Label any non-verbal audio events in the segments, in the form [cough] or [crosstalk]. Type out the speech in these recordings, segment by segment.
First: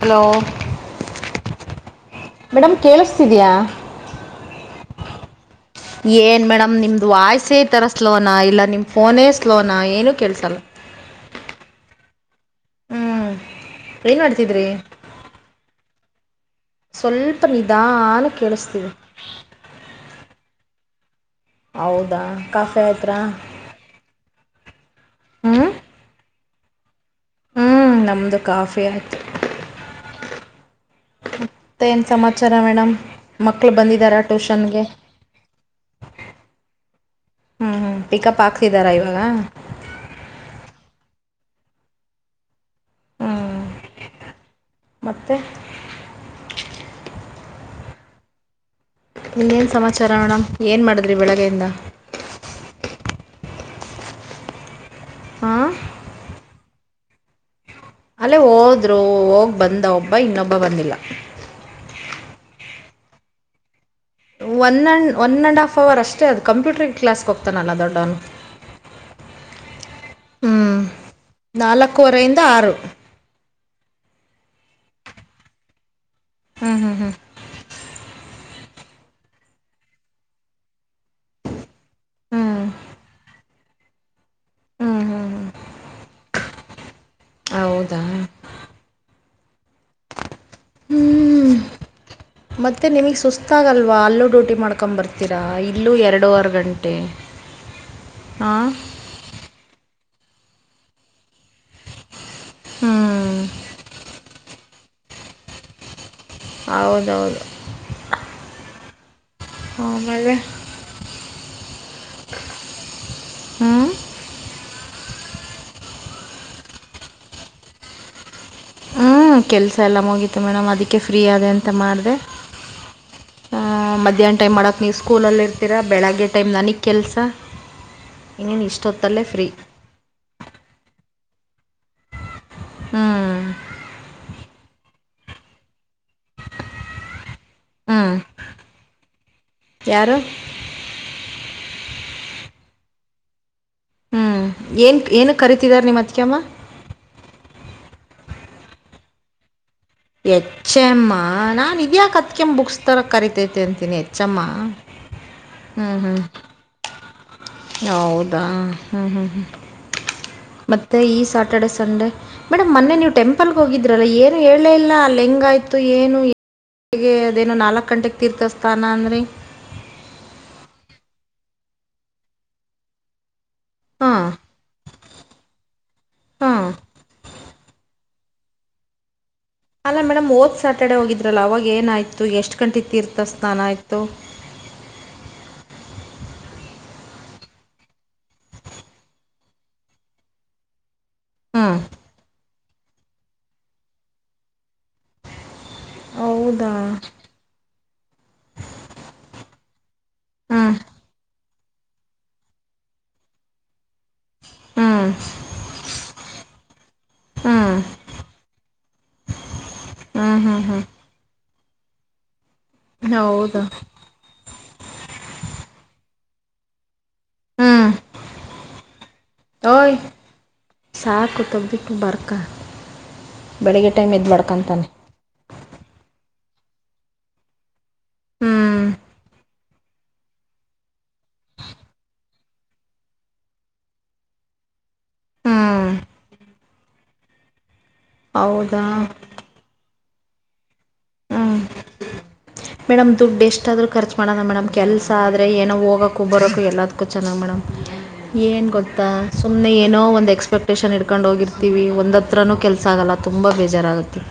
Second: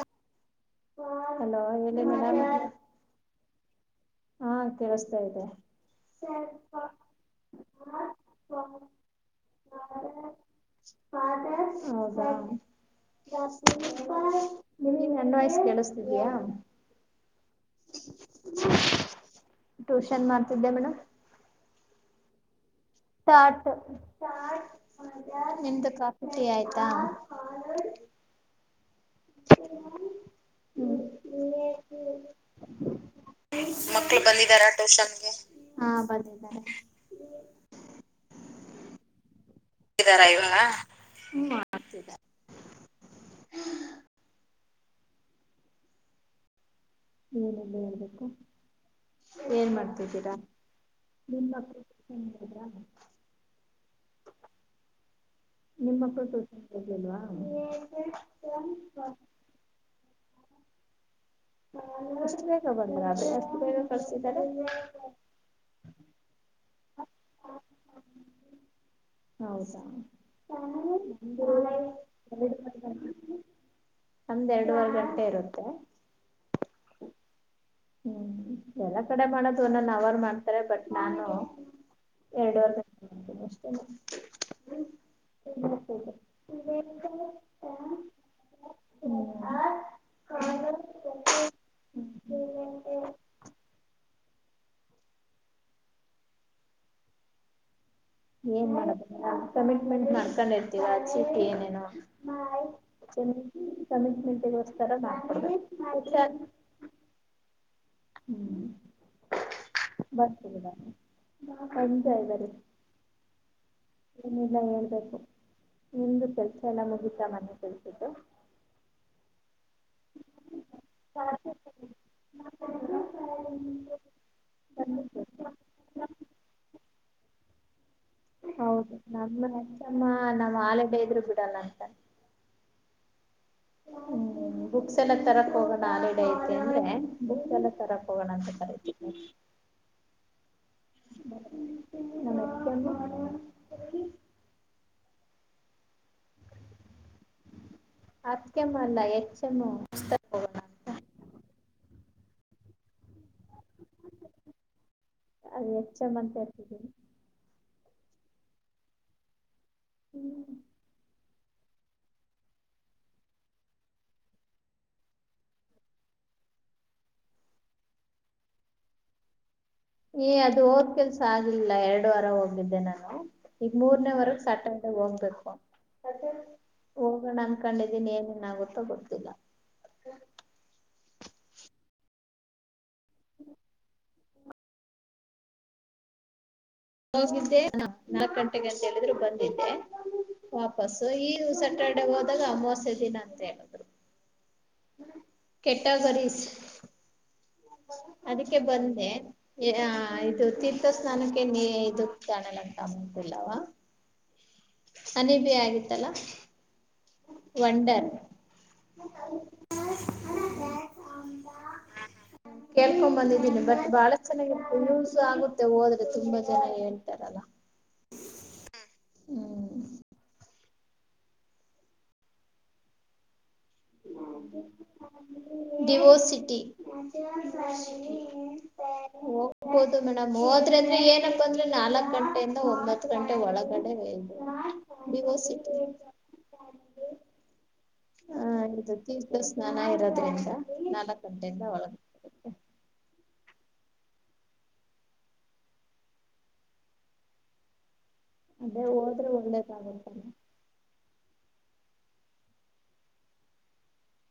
Hello hello ಹೇಳಿ madam ಕೇಳಿಸತಿದಯ ಹಾ ಕೇಳಸ್ತಾ ಇದೆ ಏನ್ ಮೇಡಮ್ ನಿಮ್ದ ವಾಯ್ಸೇ ಈ ತರ ಸ್ಲೋನಾ ಇಲ್ಲ ನಿಮ್ ಫೋನೇ ಸ್ಲೋನಾ ಏನು ಕೇಳ್ತಲ್ಲ ಹಾ ಅದೇ ಹ್ಞೂ ಹ ಏನು ಮಾಡ್ತಿದ್ರಿ ನೀನ್ನ್ ನನ್ನ ವಯಸ್ಸ ಕೇಳಿಸತಿದಯಾ ಸ್ವಲ್ಪ ನಿಧಾನ ಕೇಳಿಸ್ತೀವಿ ಟ್ಯೂಷನ್ ಮಾಡ್ತಿದ್ದೆ ಮೇಡಮ್.. ಹೌದಾ ಕಫ. ಚ ನಿಮ್ದು ಕಾಫಿ ಫ್ರೀ ಆಯ್ತಾ ಹ್ಮ್ ನಮ್ದು ಕಾಫಿ ಆಯ್ತು [inaudible] ಮತ್ತೇನು ಸಮಾಚಾರ ಮೇಡಮ್ ಮಕ್ಳು ಬಂದಿದ್ದಾರಾ ಟ್ಯೂಷನ್ಗೆ ಹಾ ಬಂದಿ ಬ ಹ್ಮ್ ಹ್ಮ್ ಪಿಕಪ್ ಹಾಕ್ಸಿದಾರಾ ಇವಾಗ ತಾರ ಇವತ ಹ್ಞೂ ಮತ್ತೆ ನೀಏನೆಲ್ಲ ಹೇಬೇಕು ಇನ್ನೇನು ಏನ್ ಸಮಾಚಾರ ಮಾಡ್ತಿದ್ದೀರಾ ಮೇಡಮ್ ಏನು ಮಾಡಿದ್ರಿ ನಿನ್ ಬೆಳಗ್ಗೆಯಿಂದ ಮಕ್ಳುದ್ರಾ ಹಾಂ ನಿಮ್ಮಕ್ಕಳು ತೋಷಲ್ವಾ ಅಲ್ಲೇ ಹೋದ್ರು ಹೋಗ್ ಬಂದ ಒಬ್ಬ ಇನ್ನೊಬ್ಬ ಬಂದಿಲ್ಲ ಅಷ್ಟು ಬೇಗ ಬ ಅ ಅಷ್ಟು ಬೇ one and one and half hour ಅಷ್ಟೇ ಅದು ಕಂಪ್ಯೂಟರಿ್ ಕ್ಲಾಸ್ಗೆೋಗ್ತಾನಲ್ಲ ದೊಡ್ಡವನು ಹೌದಾ ಹ್ಞೂ ನಾಲ್ಕೂವರೆಯಿಂದ ಆರು ಒಂದೆರಡುವರೆ ಗಂಟೆ ಇರುತ್ತೆ ಹ್ಮ್ ಹ್ಮ್ ಹ್ಮ್ ಹ್ಮ್ ಎಲ್ಲ ಕಡೆ ಮಾಡದು ನನ್ ಅವರು ಮಾಡ್ತಾರೆ ಬಟ್ ನಾನು ಹ್ಞೂ ಎರಡುುವರೆ ಹ್ಞೂ ಹ್ಞೂ ಹ್ಞೂ ಹ್ಞೂ ಹೌದಾ ಹಾ ಹ್ಮ್ ಮತ್ತೆ ನಿಮಗ್ ಸುಸ್ತಾಗಲ್ವಾ ಅಲ್ಲೂ ಡೊ ರಟಿ ಮಾಡ್ಕೊ್ ಬರ್ತೀರಾ ಇಲ್ಲೂ ಎರಡೂುವರೆ ಗಂಟೆ ಹಾಂ ಏನ್ ಮಾಡದ ಕಮಿಟ್ಮೆಂಟ್ ಮಾಡ್ಕೊಂಡ ಇರ್ತೀವ ಆ ಚಿಕ್ಕೆ ಏನೇನುೋ ಹ್ಞೂ ಕಮಿಟ್ ಮಟಗೋಸ್ತರ ಹೌದೌದು ಹ್ಮ್ ಬ ಆಮೇಲೆ ಹ ಕಂತ ಇದ್ದಾರೆ ಹ್ಞೂ ಏನಿಲ್ಲ ಹ ಬು ನಿಮ್ದು ಕೆಲ್ಸ ಎಲ್ಲ ಮುಗಿತಾ ಮನೆ ಕೆಲ್ಸಟ್ಟು ಹ್ಞೂ ಕೆಲಸ ಎಲ್ಲ ಮುಗಿತ್ತು ಮೇಡಮ್ ಅದಕ್ಕೆ ಫ್ರೀ ಅದೆ ಅಂತ ಮಾಡಿದೆ ಮಧ್ಯಾಹ್ನ ಟೈಮ್ ಮಾಡಕ್ ನೀವು ಸ್ಕೂಲಲ್ಲಿ ಇರ್ತೀರಾ ಬೆಳಗ್ಗೆ ಟೈಮ್ ನನಗ್ ಕೆಲ್ಸ ತ್ತ ಹೌದು ನಮ್ಮ ಅಚ್ಚಮ್ಮ ನಮ್ಮ ಆಲ ಬದ್ರು ಬಿಡಲ್ಲ ಅಂತ ಹ್ಞೂ ಹ್ಮ್ ಬುಕ್ಸ್ ಎಲ್ಲ ತರಕ್ ಹೋಗ ನಾಲ್ೆಡ ಐತೆ ಅಂದ್ರೆ ಬ ಎಲ್ಲ ಹ್ಞೂ ತರಪ್ ಹೋಗೋಣ ಅಂತ ಕರತೀಿ [unintelligible] [unintelligible] [inaudible] ಹ್ಮ್ ಏನ್ ಏನ ಕರೀತಿದಾರ ನಿಮ್ಮ ಅತ್ಕಮ್ಮ ಅತ್ಕಮ್ಮ ಅಲ್ಲ ಹೆಚ್ಚಮ್ಮ ಎಚ್ಚೆಮ್ಮ ನಾನ್ ಇದ್ಯಾ ಕ ಹತ್ಕಮ್ಮ ಬುಕ್ಸ್ ತರ ಕರಿತೈತೆ ಅಂತ ತಿಿನಿ ಹೆಚ್ಚಮ್ಮ ಅದು ಹ್ಮ್ ಎಚ್ ಎಂ ಹ್ಮ್ ಅಂತ ಇರ್ತಿದ್ದೀನಿ ಹೌದಾ ಹ್ಮ್ ಹ್ಮ್ ಹ್ಮ್ ಮತ್ತೆ ಈ ಸಾ ಸಟರ್ಡೆ ಸಂಡೇ ಮೇಡಮ್ ಮೊನ್ನೆ ನೀವು ಟೆಂಪಲ್ಗೆ ಹೋಗಿದ್ರರಲ್ಲ ಏನು ಹೇಳಲೇ ಇಲ್ಲ ಅಲ್ಲಿ ಹೆಂಗಯ್ತು ಏನು ಹಗೆ ಅದೇನುೋ ನಾಲ್ಕು ಗಂಟೆಗೆ ತೀರ್ಥ ಸ್ಥಾನ ಅಂದ್ರೆ ಏ ಅದು ಹೋದ್ ಕೆಲ್ಸ ಆಗ್ಲಿಲ್ಲ ಎರಡು ವಾರ ಹೋಗಿದ್ದೆ ನಾನು ಈಗ ಹಾಂ ಮೂರ್ನೇವರೆಗ ಸಟ್ಂಡ ಹೋಗ್ಬೇಕು ಹಾಂ ಹೋಗಣ ಕಕೊಂಡಿದ್ದೀಿ ಏನೇನ್ ಗುತ್ತೊ ಗೊತ್ತಿಲ್ಲ ಅಲ್ಲ ಮೇಡಮ್ ಓದ್ ಸ್ಯಾಟರ್ಡೆ ಹೋಗಿದ್ರಲ್ಲ ಅವಾಗ ಏನಾಯ್ತು ತ ಎಷ್ಟು ಗಂಟೆ ತೀರ್ಥ ಸ್ನಾನ ಆಯಿತು ಹೋಗಿದ್ದೆ ನಾಕ ಗಂಟೆಗ ಅಂತ ಹೇಳಿದ್ರು ಬಂದಿದ್ದೆ ವಾಪಸ್ ಸೊ ಈ ಹ್ಞೂ ಸ್ಯಾಟರ್ಡೆ ಹೋದಾಗ ಮೋಸ್ ೆ ದಿನ ಅಂತ ಹೇಳಿದ್ರು ಕೆಟಗರೀಸ್ ಹೌದಾ [inaudible] ಅದಕ್ಕೆ ಬಂದೆ ಇದು ಹ್ಞೂ ತೀರ್ಥ ಸ್ನಾನಕ್ಕೆ ಇ ಕಾಣಲ್ಲ ಅಂತು ಇಲ್ಲ [inaudible] ಹ್ಞೂ ಅನೆಬಿ ಆಗಿತ್ತಲ್ಲಾ ಹ್ಮ್ ಹ್ಮ್ ಹ್ಮ್ ಹ್ಮ [inaudible] ಕೇಳ್ಕೊ್ ಬಂದಿದ್ದೀನಿ ಬಟ್ ಬಾಳ ಚೆನ್ನಾಗಿ [unintelligible] ಆಗುತ್ತೆ ಹೋದ್ರೆ ತುಂಬಾ ಜನ ಹೇಳ್ತಾರಲ್ಲ ಹ್ಞೂ ಹ್ಮ್ ಓಯ್ ಸಾಕು [unintelligible] ಬರ್ಕ ಬೆಳಗ್ಗೆ ಟೈಮ್ ಇದ್ದ ಮಾಡಡ್ಕೊಂತಾನೆ [inaudible] ಹ್ಞೂ ಹೋಗ್ಬೋದು ಮೇಡಮ್ ಹೋದ್ರ ಅಂದ್ರೆ ಏನಪ್ಪ ಅಂದ್ರೆ ನಾಲ್ಕ ಗಂಟೆಯಿಂದ ಒಂಬತ್ ಗಂಟೆ ಒಳಗಡೆ ಬಿ ಓ ಸಿ ಹ್ಞೂ [unintelligible] ಹೌದಾ ನಾನಾ ಇರತ್ತು ನಿಮಿಷ ನಾಲ್ಕ ಹ್ಞೂ ಗಂಟೆಯಿಂದ ಒಳಗ ಮೇಡಮ್ ದುಡ್ಡು ಎಷ್ಟಾದರೂ ಖರ್ಚು ಮಾಡೋಣ ಮೇಡಮ್ ಕೆಲಸ ಆದರೆ ಏನೋ ಹೋಗೋು ಬರೋಕ್ಕು ಎಲ್ಲದಕ್ಕೂ ಚೆನ್ನಾಗಿ ಮೇಡಮ್ ಏನ್ ಅದೇ ಗೊತ್ತಾ ಹೋದ್ರೆ ಸುಮ್ನೆ ಏನೋ ಒಳ್ಳೇದಾಗುತ್ತಲ್ಲ, ಒಂದ್ ಎಕ್ಸ್ಪೆಕ್ಟೇಷನ್ ಇಡ್ತ ಕರ್ಕೊಂಡ ಹೋಗಿರ್ತಿವಿ ಒಂದತ್ರನುೂ ಕೆಲ್ಸ ಆಗಲ್ಲ ತುಂಬಾ ಬೇಜಾರಾಗತ್ತೆ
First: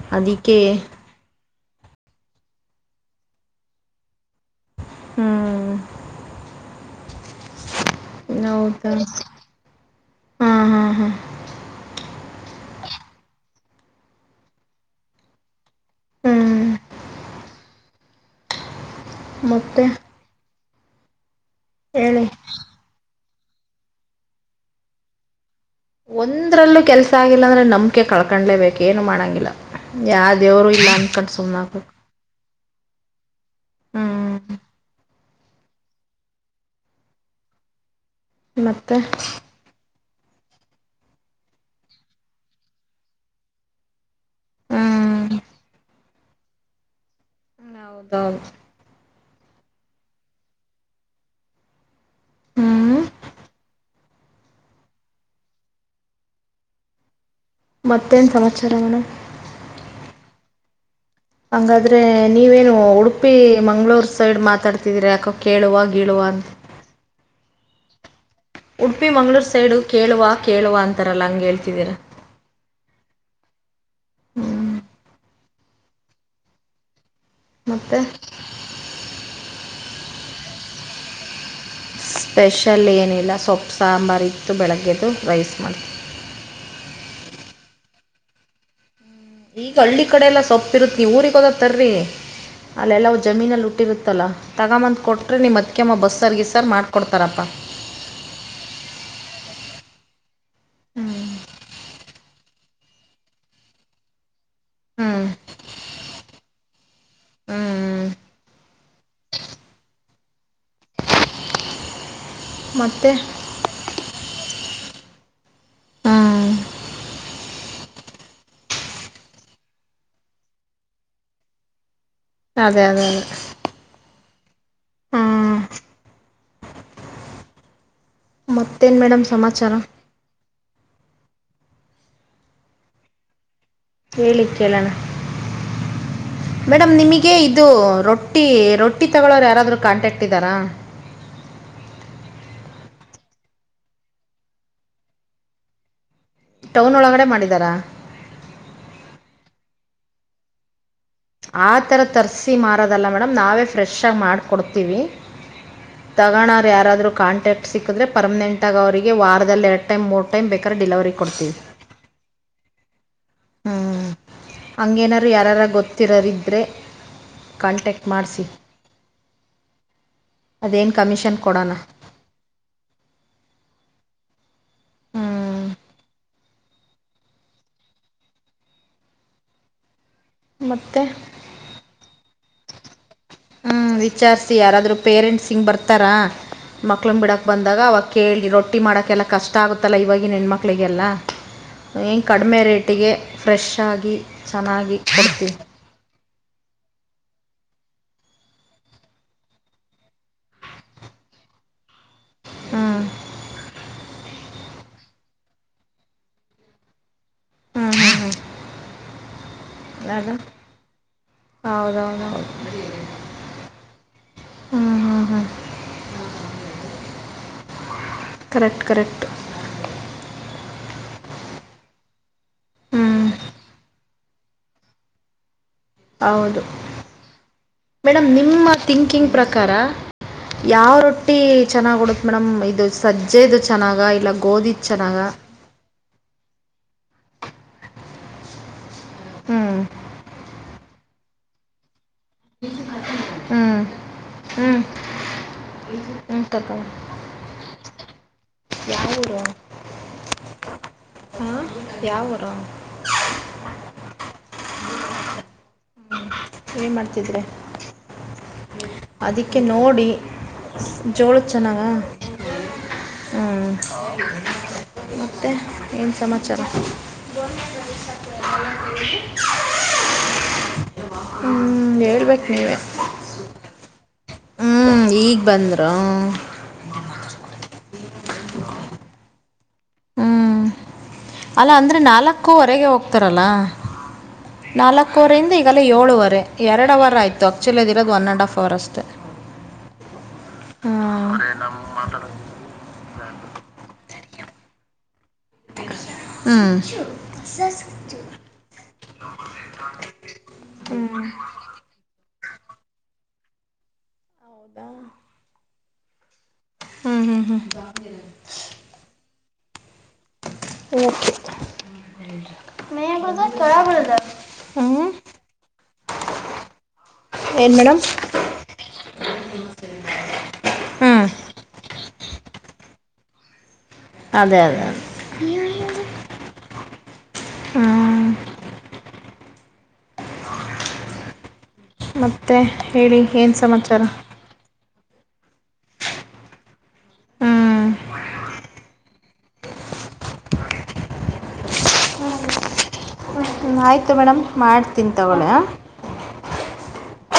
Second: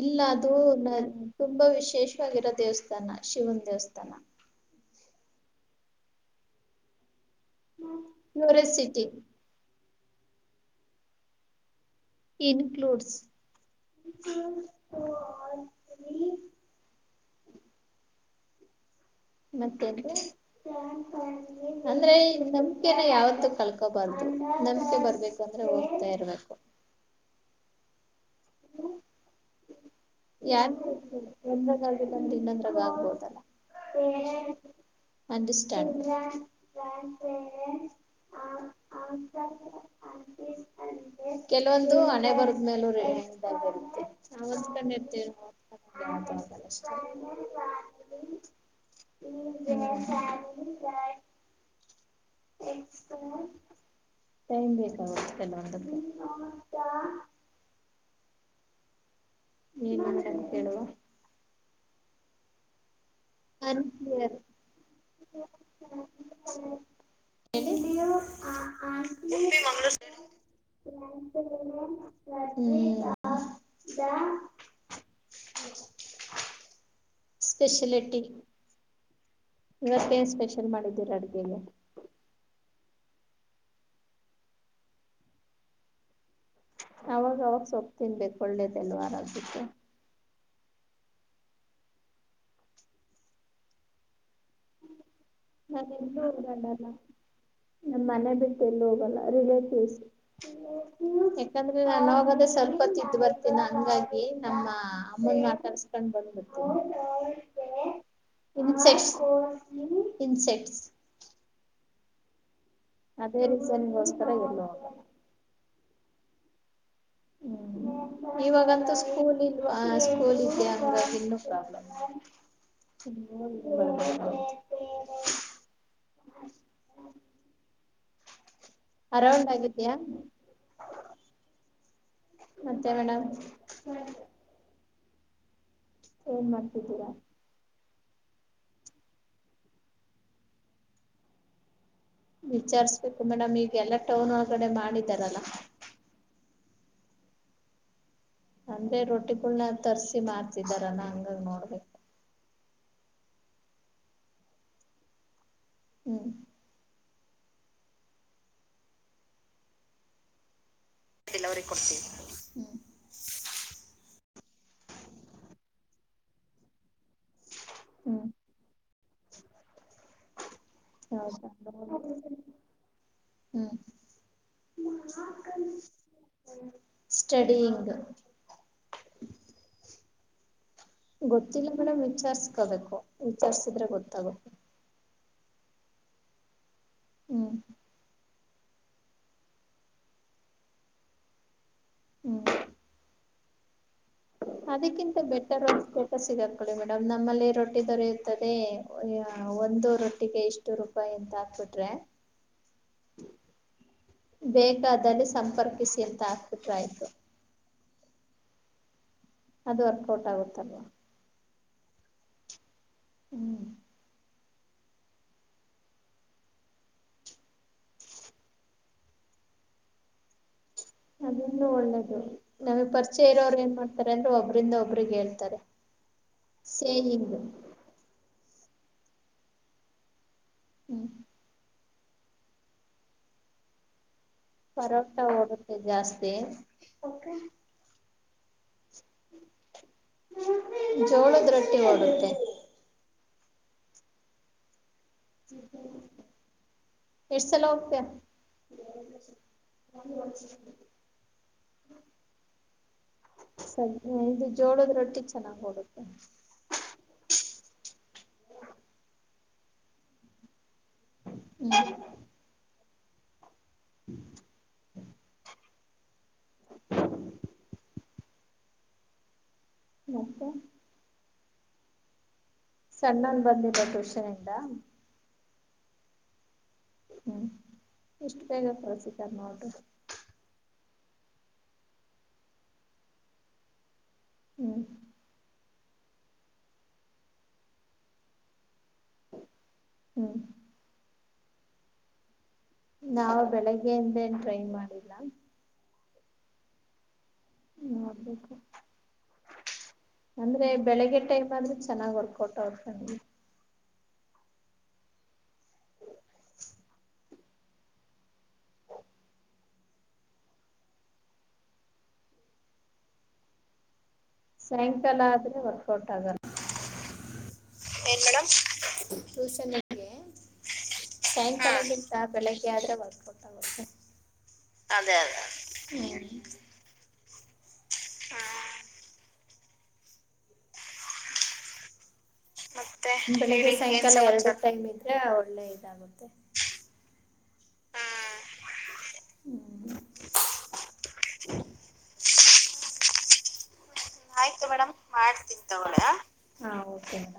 ಇಲ್ಲ ಅದು ತುಂಬಾ ವಿಶೇಷವಾಗಿರೋ ದೇವಸ್ಥಾನ ಶಿವನ ದೇವಸ್ಥಾನ ಹ್ಮ್ ಹೌದಾ ಕ್ಯೂರಿಯಾಸಿಟಿ ಹಾ ಹಾ ಹಾ ಇನ್ಕ್ಲೂಡ್ [unintelligible] ಹ್ಮ್ ಮತ್ತ ಮತ್ತೆ ಅಂದ್ರೆ ಹೇಳಿ ನಂಬಿಕೆನ ಯಾವ ಕಳ್ಕೋಬಾರ್ದು ನಂಬಿಕೆ ಬರ್ಬೇಕು ಅಂದ್ರೆ ಹೋಗ್ತಾ ಇರ್ಬೇಕು, ಒಂದ್ರಲ್ಲೂ ಕೆಲ್ಸ ಆಗಿಲ್ಲ ಅಂದ್ರೆ ನಂಬಿಕೆ ಕಳ್ಕೊಂಡಲೇಬೇಕು ಏನು ಮಾಡಂಗಿಲ್ಲ ಯಾರ ಒಂದ್ರಗಾಗಿ ನೊಂದು ಇನ್ನೊಂದ್ರಗ ಆಗ್ಬೋದಲ್ಲ ಹ್ಞೂ ಅಂಡಷ್ಟಾನ [unintelligible] ಮತ್ತೆ ಕೆಲವೊಂದು ಹಣೆ ಬರದ್ಮೇಲೂ ರೆಾಗಿರುತ್ತೆ [unintelligible] ಹ್ಞೂ [unintelligible] [inaudible] ಹ್ಮ. ಹೌದೌದು ಹ ಸ [unintelligible] ಎ ಹ್ಮ್ ಟೈಮ್ ಬೇಕಾಗುತ್ತ ಕೆಲ್ಲವಂದಕ್ಕೆ ಮತ್ತೇನ್ ಸಮಾಚಾರ ಮೇಡಮ್ ನೀಏನ್ಂತ ಅಂತ ಕುವ ಹಾಗಂಗಾದ್ರೆ ನೀವೇನು ಉಡುಪ ಉಪಿ ಮಂಗ್ಗಳೂರ್ ಅನ್ಕ್ಲಿಯರ್ ಸೈಡ್ ಮಾತಾಡ್ತಿದೀರಿ ಯಾಕ ಕೇಳುವ ಗೀಳುವ ಅಂತ ಎ ಉಡುಪಿ ಮಂ್ಗಳೂರು ಸೈಡು ಕೇಳುವ ಕೇಳುವ ಅಂತಾರಲ್ಲ ಹಂಗಗೆ ಹೇಳ್ತಿದ್ದೀರ ಇದಾ ಮತ್ತೆ ಸ್ಪೆಷಾಲಿಟಿ ಇವತ್ತೇ ಸ್ಪೆಷಲ್ ಮಾಡಿದ್ದೀರ ಅಡ್ಗೆಗೆ ಸ್ಪೆಷಲ್ ಏನಿಲ್ಲ ಸೊಪ್ಪು ಸಾಂಬಾರ ಇತ್ತು ಬೆಳಗ್ಗೆದುು ರೈಸ್ ಮಾಡ್ತು ಅವಾಗ ಅವಾಗ ಸೊಪ್ಪು ತಿನ್ಬೇಕು ಒಳ್ಳೇದಲ್ವಾ ಅರೋಗ್ಯಕೆ ಈಗ ಹಳ್ಳಿ ಕಡೆ ಎಲ್ಲ ತಪ್ಪಿರುತ್ತೆ ನೀವು ಊರಿಗೆ ಹೋದ ತರ್ರೀ ಅಲ್ಲೆಲ್ಲವು ಜಮೀನಲ್ಲಿ ಹುಟ್ಟಿರುತ್ತಲ್ಲ ತಗೊಂಬಂದು ಕೊಟ್ಟ ನಾನ ಎ ಹಲ್ಲ ನನ್ ಮನೆ ಬಿಟ್ಟು ಎಲ್ಲಿ ಹೋಗಲ್ಲ ರಿಲೇಟಿವ್ಸ್ ಹ್ಮ ಯಾಕಂದ್ರೆ ನಾನ ಹೋಗದ ಸ್ವಲ್ಪ ಹೊ ತಿದ್ದ ಬರ್ತೀನ ಹಂಗಾಗಿ ನಮ್ಮ ಹ್ಞೂ ಅಮ್ಮ ಮತ ಸ್ಥಾನ ಬಂದತ ಹಾ ಇನ್ಸೆಕ್ಟ್ಸ್ ಇನ್ಸೆಕ್ಟ್ಸ್ ಮತ್ತೆ ಅದೇ ರೀತನ್ಗೋಸ್ಕರ ಇಲ್ಲವ ಹ್ಞೂ [inaudible] ಇವಾಗಂತೂ ಸ್ಕೂಲ್ ಇ ಸ್ಕೂಲ್ ಇದದೆ ಅಂದಾಗ ಇನ್ನುೂ ಪ್ರಾಬ್ಲಮ್ ಅದೇ ಅದೇ ಅದೇ ಹ ಹಾ [unintelligible] ಮತ್ತೇನು ಮೇಡಮ್ ಸಮಾಚಾರ ಆಗಿದ್ಯಾ ಮತ್ತೆ ಮೇಡಮ್ ಹೇಳಿ ಕೇಳೋಣ ಏನ್ ಮೇಡಮ್ ಮಾಡ್ತಿದ್ದೀರಾ ನಿಮಗೆ ಇದು ರೊಟ್ಟಿ ರೊಟ್ಟಿ ತಗೊಳೋರು ಯಾರಾದ್ರೂ ಕಾಂಟ್ಯಾಕ್ಟ್ ಇದ್ದಾರಾ ವಿಚಾರಸ್್ಬೇಕು ಮೇಡಮ್ ಈಗ ಎಲ್ಲಾ ಟೌನ್ ಒಳಗಡೆ ಮಾಡಿದಾರಲ್ಲ ಟೌನ್ ಒಳಗಡೆ ಮಾಡಿದಾರಾ ಅಂದ್ರೆ ರೊಟ್ಟಿಗಳನ ತರ್ಸಿ ಮಾಡ್ತಿದಾರ ನ ಆ ಥರ ತರ್ಸಿ ಮಾರೋದಲ್ಲ ಮೇಡಮ್ ನಾವೇ ಫ್ರೆಶ್ಾಗಿ ಮಾಡಕೊಡ್ತೀವಿ ಹ್ಮ್ ತಗಣಾರ ಯಾರಾದ್ರೂ ಕಾಂಟ್ಯಾಕ್ಟ್ ಸಿಕ್ಕಿದ್ರೆ ಪರ್ಮನೆಂಟ್ ಆಗ ಅವರಿಗೆ ವಾರದಲ್ಲಿ ಎರಡು ಟೈಮ್ ಮೂರು ಟೈಮ್ ಬೇಕು ಡಿಲವರಿ ಕೊಡ್ತೀವಿ ಹ್ಮ್ ಹಂಗೇನಾರೂ ಯಾರಾರ ಗೊತ್ತಿರರಿದ್ರೆ ಕಾಂಟ್ಯಾಕ್ಟ್ ಮಾಡ್ಿಸಿ ಹೌ ಕಮಿಷನ್ ಕೊಡೋಣ ಹ್ಮ್ ಹ್ಮ್ ಸ್ಟಡಿಂಗ್ ಮತ್ತು ಗೊತ್ತಿಲ್ಲ ಮೇಡಮ್ ವಿಚಾರ್ಸ್ಕೋಬೇಕು ವಿಚಾರ್ಸಿದ್ರೆ ಹ್ಮ್ ಗೊತ್ತಾಗುತ್ತೆ ವಿಚಾರ್ಸಿ ಯಾರಾದ್ರು ಪೇರೆಂಟ್ಸ್ ಹಿಂಗ ಬರ್ತಾರ ಮಕ್ಳ ಬಿಡಾಕ್ ಹ್ಮ್ ಬಂದಾಗ ಅವಾಗ ಕೇಳಿ ನೋ ರೊಟ್ಟಿ ಮಾಡೋಕ್ಕೆಲ್ಲ ಕಷ್ಟ ಆಗುತ್ತಲ್ಲ ಇವವಾಗಿ ಹೆಣ್ಮಕ್ಳಿಗೆಲ್ಲ ಹಏಂ ಹ್ಮ್ ಕಡಿಮೆ ರೇಟಿಗೆ ಫ್ರೆಶ್ ಆಗಿ ಚೆನ್ನಾಗಿ ಅದಕ್ಕಿಂತ ಕೊಡ್ತೀವಿ ಬೆಟರ್ ಆಿಸಬೇಕು ಸಿಗಾಕೊಳ್ಳಿ ಮೇಡಮ್ ನಮ್ಮಲ್ಲಿ ರೊಟ್ಟಿ ದೊರೆಯುತ್ತದೆ ಒಂದು ರೊಟ್ಟಿಗೆ ಇಷ್ಟು ರೂಪಾಯಿ ಎಂತ ಹಾಕ್ಬಿಟ್ರೆ ಹ್ಮ್ ಬೇಕಾದಲ್ಲಿ ಸಂಪರ್ಕಿಸಿ ಅಂತ ಹಕ್ಬಿಟ್ರಾಯ್ತು ಹ್ಮ ಹ್ಮ ಹ್ಮ ಅದು ವರ್ಕೌಟ್ ಆಗುತ್ತಲ್ವಾ ಹೌದೌದೌ ಹ್ಮ್ ಹ್ಮ ಹ್ಮ್ ಕರೆಕ್ಟ್ ಕರೆಕ್ಟ್ ಅದನ್ನು ಒಳ್ಳೇದು ನಮಗ್ ಹ್ಞೂ ಪರಿಚಯ ಇರೋರು ಏನ್ ಮಾಡ್ತಾರೆ ಅಂದ್ರರು ಒಬ್ಬ್ರಂದ ಒಬ್ರಿಗೆ ಹೇಳ್ತಾರೆ ಹೌದು ಸೇವಿಂಗ್ ಮೇಡಮ್ ನಿಮ್ಮ ಥಿಂಕಿಂಗ್ ಪ್ರಕಾರ ಯಾವ ಹ್ಮ್ ರೊಟ್ಟಿ ಚೆನ್ನಾಗ್ ಉಡುತ್ತ ಮೇಡಮ್ ಇದು ಸಜ್ಜೆದು ಚೆನ್ನಾಗ ಇಲ್ಲ ಗೋಧಿದು ಪರೋಟ ಚೆನ್ನಾಗ ಓಡುತ್ತೆ ಜಾಸ್ತಿ ಹ್ಮ್ ಜೋಳದ ರೊಟ್ಟಿ ಹೋಗುತ್ತೆ ಹ್ಮ್ ಹ್ಮ್ ಇಂತಕ ಎಷ್ಟ್ ಸಲ ಹೋಗ್ತೀಯ ಯಾವರ ಹ ಯಾವರ ಸದ ಇದು ಜೋಳದ ರೊಟ್ಟಿಗೆ ಚೆನ್ನಾಗ್ ಹೋಗುತ್ತೆ ಏನು ಮಾಡ್ತಿದ್ರೆ [inaudible] ಅದಕ್ಕೆ ನೋಡಿ ಜೋಳ ಹ್ಮ್ [inaudible] ಮತ್ತೆ ಏನು ಸಮಾಚಾರ [unintelligible] ಮತ್ತೆ ಹ್ಮ್ ಹೇಳ್ಬೇಕು ನೀವೇ ಸಣ್ಣನ್ ಬಂದಿದ್ದ ಟ್ಯೂಷನಇಂದ ಹ್ಞೂ ಈಗ ಬಂದರ ಹ್ಮ್ ಎಷ್ಟು ಬೇಗ [inaudible] ಹ್ಞೂ ಅಲ್ಲ ಅಂದ್ರೆ ನಾಲ್ಕೂವರೆಗೆ ಹೋಗ್ತಾರಲ್ಲ ಹ್ಮ್ ನಾಲ್ಕೂವರೆಿಂದ ಏಳುವರೆ ಎರವಾರ ಆಯ್ ಆಕ್ಚುಲಿ ಅದ ಇರೋ ಒನ್ ಅಂಡ್ ಹಫ್ರ್ ಅಷ್ಟು ಹ್ಮ್ ಹ್ಮ [inaudible] ನಾವವು ಬೆಳಗ್ಗೆಯಿಂದ ಏನ್ ಟ್ರೈ ಮಾಡಿಲ್ಲ ನೋಡ್ಬೇಕು ಹ್ಮ್ ಅಂದ್ರೆ ಬೆಳಿಗ್ಗೆ ಟೈಮ್ ಆದ್ರೂ ಚೆನ್ನಾಗ್ ಹೊರ್ಕೊಟ ಅವತಗೆ ಹೌದಾ ಹ್ಮ್ ಹ್ಮ್ ಹ್ಮ್ [inaudible] ಹ್ಞೂ ಸಾಯಂಕಾಲ ಆದ್ರೆ ವರ್ಕೌಟ್ ಆಗಲ್ಲ ಏನ್ ಮೇಡಮ್ ಟೂಷನ್ ನನ್ಗೆ ಹ್ಞೂ ಸ ಬೆಳಿಗ್ಗೆ ಆದ್ರೆ [inaudible] ಅದೇ ಅದೇೇ ಅದೇ ಅದೇ ಹ್ಮ ಮತ್ತೆ ಮತ್ತೆ ಹೇಳಿ ಏನು ಬೆಳೆಗೆ ಸಮಾಚಾರ ಸಂಕಲ್ಪ ಆದ್ರೆ ಒಳ್ಳೆ ಇದಾಗುತ್ತೆ ಹ್ಮ ಹ್ಮ ಆಯ್ತು ಮೇಡಮ್ ಮಾಡ್ತೀನಿ ತಗೊಳ್ಳಿ ಮಾಡ್ತೀನ್ ಹಾಂ ತಗಳ